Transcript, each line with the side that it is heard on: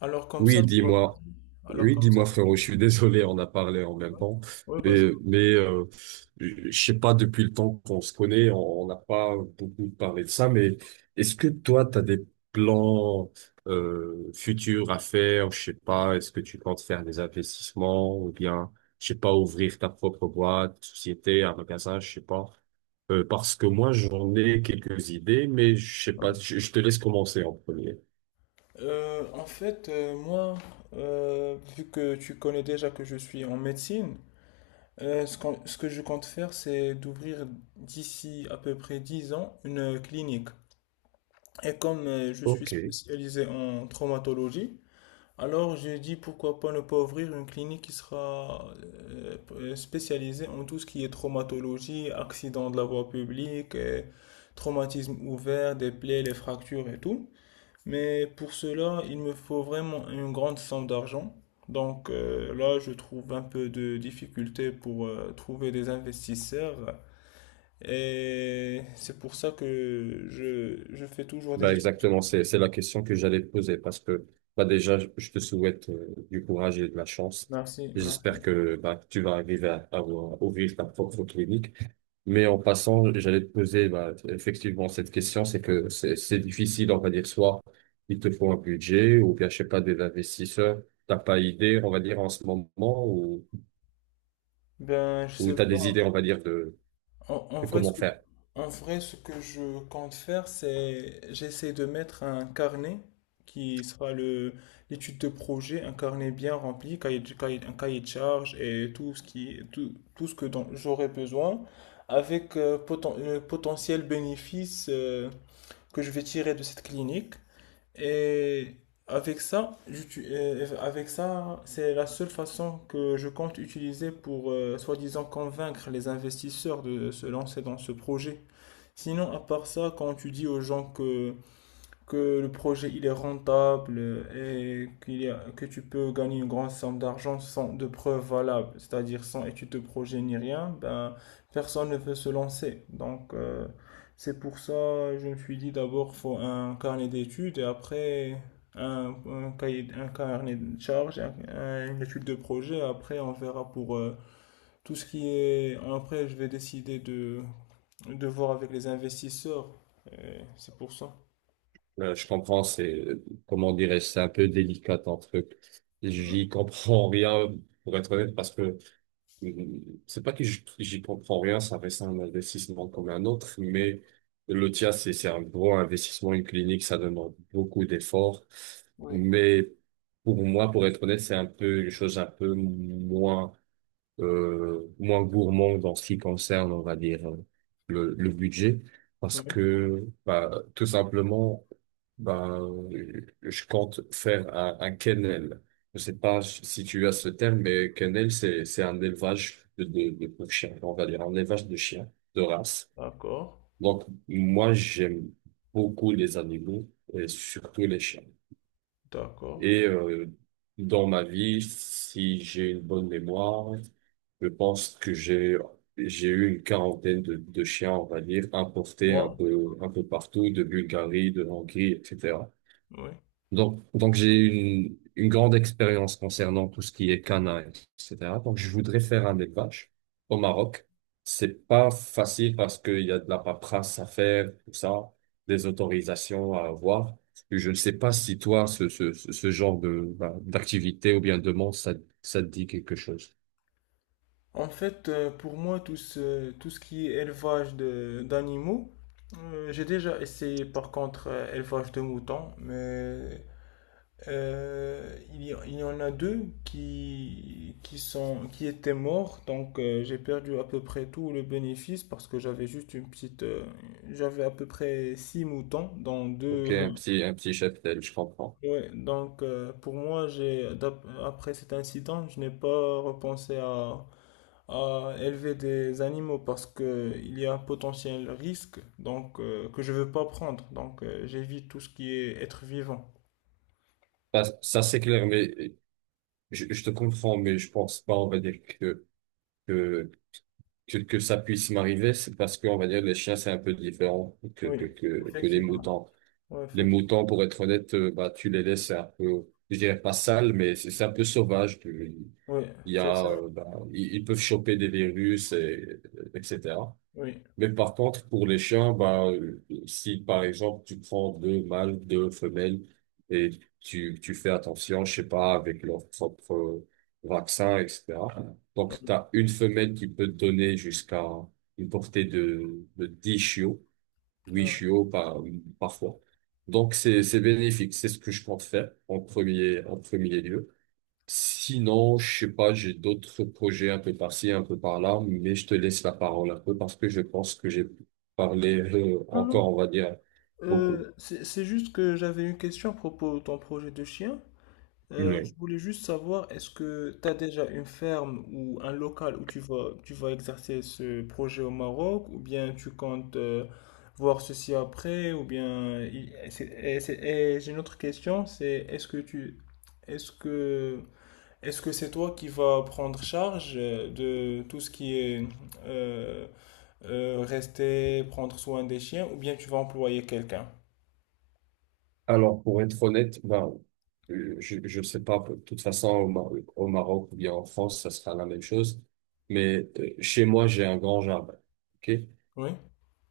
left: Alors comme ça,
right: Oui,
left: tu vas.
right: dis-moi.
left: Alors
right: Oui,
left: comme ça,
right: dis-moi,
left: quand tu.
right: frérot, je suis désolé, on a parlé en même
left: Ouais,
right: temps.
left: ouais, vas-y.
right: Mais, mais euh, je sais pas, depuis le temps qu'on se connaît, on n'a pas beaucoup parlé de ça, mais est-ce que toi, tu as des plans futurs à faire? Je sais pas, est-ce que tu comptes faire des investissements ou bien, je sais pas, ouvrir ta propre boîte, société, un magasin, je sais pas. Parce que moi, j'en ai quelques idées, mais je sais pas,
left: Ouais.
right: je te laisse commencer en premier.
left: En fait, moi, vu que tu connais déjà que je suis en médecine, ce que je compte faire, c'est d'ouvrir d'ici à peu près 10 ans une clinique. Et comme je suis
right: Ok,
left: spécialisé en traumatologie, alors, je dis pourquoi pas ne pas ouvrir une clinique qui sera spécialisée en tout ce qui est traumatologie, accident de la voie publique, traumatisme ouvert, des plaies, les fractures et tout. Mais pour cela, il me faut vraiment une grande somme d'argent. Donc là, je trouve un peu de difficulté pour trouver des investisseurs. Et c'est pour ça que je fais toujours des
right: bah
left: études.
right: exactement, c'est la question que j'allais te poser parce que bah déjà je te souhaite du courage et de la chance.
left: Merci, merci.
right: J'espère que bah que tu vas arriver à ouvrir ta propre clinique. Mais en passant, j'allais te poser bah, effectivement cette question, c'est que c'est difficile, on va dire soit il te faut un budget ou bien je sais pas des investisseurs, t'as pas idée, on va dire en ce moment
left: Ben, je
right: ou
left: sais
right: t'as des idées, on
left: pas.
right: va dire.
left: En, en
right: Et
left: vrai, ce
right: comment
left: que,
right: faire?
left: en vrai, ce que je compte faire, c'est j'essaie de mettre un carnet qui sera le l'étude de projet, un carnet bien rempli, un cahier de charge et tout ce qui tout ce que dont j'aurai besoin, avec le potentiel bénéfice que je vais tirer de cette clinique. Et avec ça, c'est la seule façon que je compte utiliser pour soi-disant convaincre les investisseurs de se lancer dans ce projet. Sinon, à part ça, quand tu dis aux gens que le projet il est rentable et que tu peux gagner une grande somme d'argent sans de preuves valables, c'est-à-dire sans étude de projet ni rien, ben, personne ne veut se lancer. Donc c'est pour ça je me suis dit d'abord faut un carnet d'études et après un cahier, un carnet de charges, une étude de projet. Après on verra pour tout ce qui est. Après je vais décider de voir avec les investisseurs. Et c'est pour ça.
right: Je comprends, c'est, comment dirais-je, c'est un peu délicat ton truc.
left: Ouais.
right: J'y comprends rien, pour être honnête, parce que euh, c'est pas que j'y comprends rien, ça reste un investissement comme un autre, mais le tien, c'est un gros investissement, une clinique, ça demande beaucoup d'efforts.
left: Oui.
right: Mais pour moi, pour être honnête, c'est un peu une chose un peu moins moins gourmand dans ce qui concerne, on va dire, le budget, parce
left: Ouais.
right: que bah, tout simplement, bah, je compte faire un kennel. Je sais pas si tu as ce terme, mais kennel, c'est un élevage de pour chiens, on va dire, un élevage de chiens de race.
left: D'accord,
right: Donc, moi, j'aime beaucoup les animaux et surtout les chiens.
left: d'accord.
right: Et dans ma vie, si j'ai une bonne mémoire, je pense que j'ai eu une quarantaine de chiens, on va dire, importés un
left: Wow.
right: peu un peu partout, de Bulgarie, de Hongrie, etc.
left: Oui.
right: Donc j'ai une grande expérience concernant tout ce qui est canin, etc. Donc, je voudrais faire un élevage au Maroc. C'est pas facile parce qu'il y a de la paperasse à faire, tout ça, des autorisations à avoir. Et je ne sais pas si toi, ce genre de, bah, d'activité ou bien de monde, ça te dit quelque chose.
left: En fait, pour moi, tout ce qui est élevage d'animaux, j'ai déjà essayé par contre élevage de moutons, mais il y en a deux qui étaient morts, donc j'ai perdu à peu près tout le bénéfice parce que j'avais juste une petite, j'avais à peu près 6 moutons dans deux,
right: Ok, un petit cheptel, je comprends.
left: ouais, donc pour moi, après cet incident, je n'ai pas repensé à élever des animaux parce que il y a un potentiel risque donc que je veux pas prendre. Donc j'évite tout ce qui est être vivant.
right: Bah, ça, c'est clair, mais je te comprends, mais je pense pas, on va dire que, que que ça puisse m'arriver, c'est parce que on va dire les chiens, c'est un peu différent que,
left: Oui,
right: que, que, que les
left: effectivement.
right: moutons.
left: Oui,
right: Les
left: effectivement.
right: moutons, pour être honnête, bah, tu les laisses un peu, je dirais pas sales, mais c'est un peu sauvage. Tu-
left: Oui,
right: il y
left: c'est
right: a,
left: ça.
right: bah, ils peuvent choper des virus, et, etc.
left: Oui.
right: Mais par contre, pour les chiens, bah, si par exemple tu prends deux mâles, deux femelles et tu fais attention, je sais pas, avec leur propre vaccin, etc. Donc, tu
left: Oui.
right: as une femelle qui peut te donner jusqu'à une portée de 10 chiots, huit
left: Ouais.
right: chiots par, parfois. Donc, c'est bénéfique. C'est ce que je compte faire en premier lieu. Sinon, je sais pas, j'ai d'autres projets un peu par-ci, un peu par-là, mais je te laisse la parole un peu parce que je pense que j'ai parlé
left: Ah non,
right: encore, on va dire, beaucoup.
left: c'est juste que j'avais une question à propos de ton projet de chien. Je
right: Oui.
left: voulais juste savoir, est-ce que tu as déjà une ferme ou un local où tu vas exercer ce projet au Maroc, ou bien tu comptes voir ceci après, ou bien. Et j'ai une autre question, c'est est-ce que tu. Est-ce que. Est-ce que c'est toi qui vas prendre charge de tout ce qui est euh, rester, prendre soin des chiens, ou bien tu vas employer quelqu'un?
right: Alors, pour être honnête, ben, je sais pas, de toute façon, au Maroc ou bien en France, ça sera la même chose, mais chez moi, j'ai un grand jardin. Ok.
left: Oui?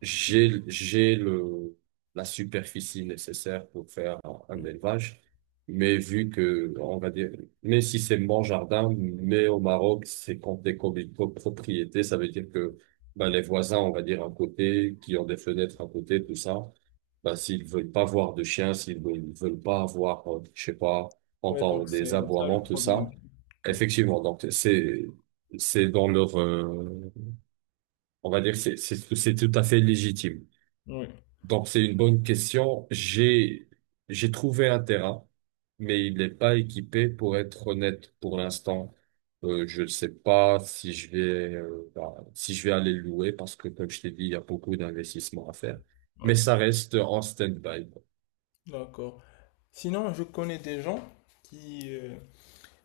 right: J'ai la superficie nécessaire pour faire un
left: Oui,
right: un élevage. Mais vu que, on va dire, mais si c'est mon jardin, mais au Maroc, c'est compté comme une copropriété, ça veut dire que, bah, les voisins, on va dire, à côté, qui ont des fenêtres à côté, tout ça, bah, s'ils veulent pas voir de chiens, s'ils veulent pas avoir, je sais pas,
left: ouais, donc
right: entendre
left: c'est
right: des
left: ça le
right: aboiements, tout
left: problème.
right: ça,
left: Oui,
right: effectivement, donc, c'est dans leur, on va dire, c'est tout à fait légitime.
left: oui.
right: Donc, c'est une bonne question. J'ai trouvé un terrain, mais il n'est pas équipé pour être honnête pour l'instant. Je ne sais pas si je vais, bah, si je vais aller le louer parce que, comme je t'ai dit, il y a beaucoup d'investissements à faire. Mais
left: Oui.
right: ça reste en stand-by.
left: D'accord. Sinon, je connais des gens qui, euh,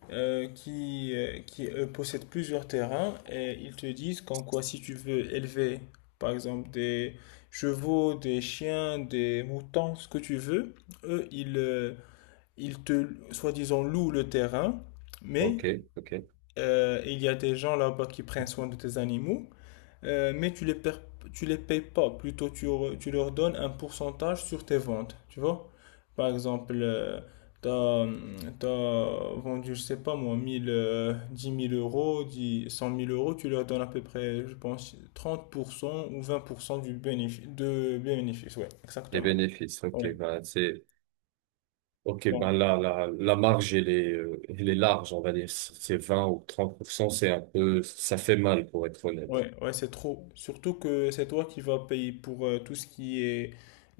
left: qui possèdent plusieurs terrains et ils te disent qu'en quoi si tu veux élever, par exemple, des chevaux, des chiens, des moutons, ce que tu veux, eux, ils te, soi-disant, louent le terrain, mais
right: OK, OK.
left: il y a des gens là-bas qui prennent soin de tes animaux mais tu les payes pas. Plutôt, tu leur donnes un pourcentage sur tes ventes, tu vois. Par exemple, t'as t'as vendu, je sais pas moi, 1000 10 000 euros, dix cent mille euros, tu leur donnes à peu près, je pense, 30% ou 20% du bénéfice, de bénéfice, ouais,
right: Les
left: exactement.
right: bénéfices, OK,
left: Ouais.
right: ben, c'est, OK, ben,
left: Bon.
right: là, la marge, elle est large, on va dire. C'est 20 ou 30%, c'est un peu, ça fait mal pour être honnête.
left: Ouais, ouais, c'est trop. Surtout que c'est toi qui vas payer pour tout ce qui est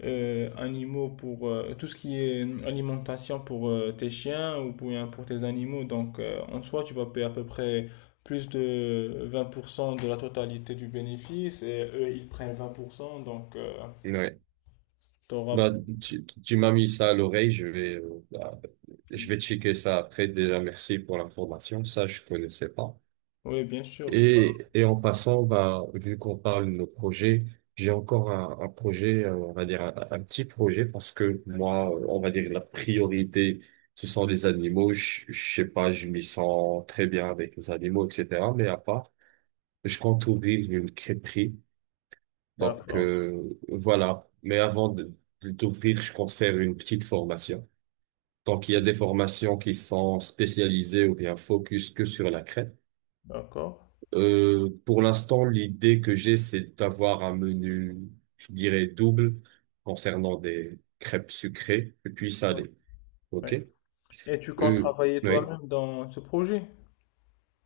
left: animaux, pour tout ce qui est alimentation pour tes chiens ou pour tes animaux. Donc, en soi, tu vas payer à peu près plus de 20% de la totalité du bénéfice et eux, ils prennent 20%. Donc,
right: Ouais.
left: t'auras.
right: Bah, tu m'as mis ça à l'oreille, je vais, bah, je vais checker ça après. Déjà, merci pour l'information. Ça, je connaissais pas.
left: Oui, bien sûr.
right: Et en passant, bah, vu qu'on parle de nos projets, j'ai encore un projet, on va dire un petit projet parce que moi, on va dire la priorité, ce sont les animaux. Je sais pas, je m'y sens très bien avec les animaux, etc. Mais à part, je compte ouvrir une crêperie donc
left: D'accord,
right: voilà. Mais avant de t'ouvrir, je compte faire une petite formation. Donc il y a des formations qui sont spécialisées ou bien focus que sur la crêpe.
left: d'accord.
right: Pour l'instant, l'idée que j'ai, c'est d'avoir un menu, je dirais, double concernant des crêpes sucrées et puis
left: Ouais,
right: salées. OK?
left: ouais. Et tu comptes
right: Euh,
left: travailler
right: oui.
left: toi-même dans ce projet?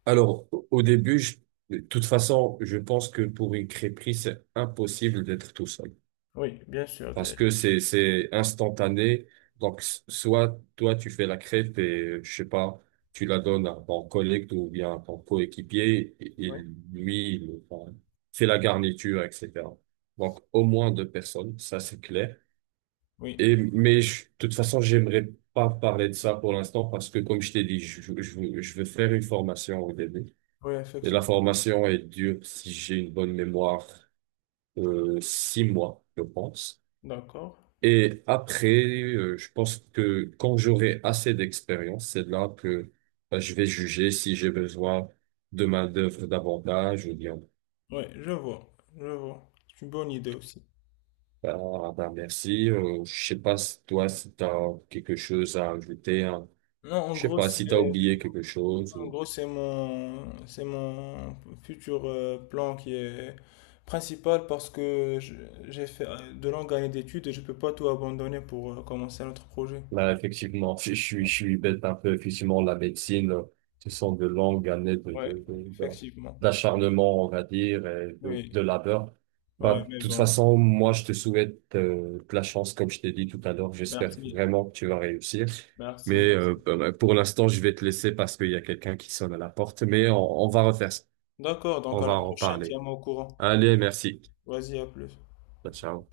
right: Alors, au début, de toute façon, je pense que pour une crêperie, c'est impossible d'être tout seul.
left: Oui, bien sûr.
right: Parce que c'est instantané. Donc soit toi tu fais la crêpe et je sais pas, tu la donnes à ton collègue ou bien à ton coéquipier, et
left: Oui,
right: lui il enfin, fait la garniture, etc. Donc au moins deux personnes, ça c'est clair.
left: oui,
right: Et mais de toute façon j'aimerais pas parler de ça pour l'instant parce que comme je t'ai dit, je veux faire une formation au début.
left: oui,
right: Et la
left: effectivement.
right: formation est dure, si j'ai une bonne mémoire, 6 mois, je pense.
left: D'accord.
right: Et après, je pense que quand j'aurai assez d'expérience, c'est là que bah, je vais juger si j'ai besoin de main-d'œuvre davantage ou bien,
left: Ouais, je vois, je vois. C'est une bonne idée aussi.
right: bah, ah, bah, merci. Je sais pas si toi, si t'as quelque chose à ajouter, hein.
left: Non, en
right: Je sais
left: gros,
right: pas si t'as oublié quelque chose.
left: c'est mon futur plan qui est principal parce que j'ai fait de longues années d'études et je peux pas tout abandonner pour commencer un autre projet.
right: Là, effectivement, je suis bête un peu. Effectivement, la médecine, ce sont de longues années
left: Ouais,
right: de
left: effectivement.
right: d'acharnement, on va dire, et de,
left: Oui,
right: de labeur.
left: ouais,
right: Bah, de
left: mais
right: toute
left: bon.
right: façon, moi, je te souhaite de la chance, comme je t'ai dit tout à l'heure. J'espère
left: Merci.
right: vraiment que tu vas réussir.
left: Merci,
right: Mais
left: merci.
right: bah, bah, pour l'instant, je vais te laisser parce qu'il y a quelqu'un qui sonne à la porte. Mais on va refaire ça.
left: D'accord,
right: On
left: donc à
right: va
left: la
right: en
left: prochaine,
right: parler.
left: tiens-moi au courant.
right: Allez, merci.
left: Vas-y, à plus.
right: Bah, ciao.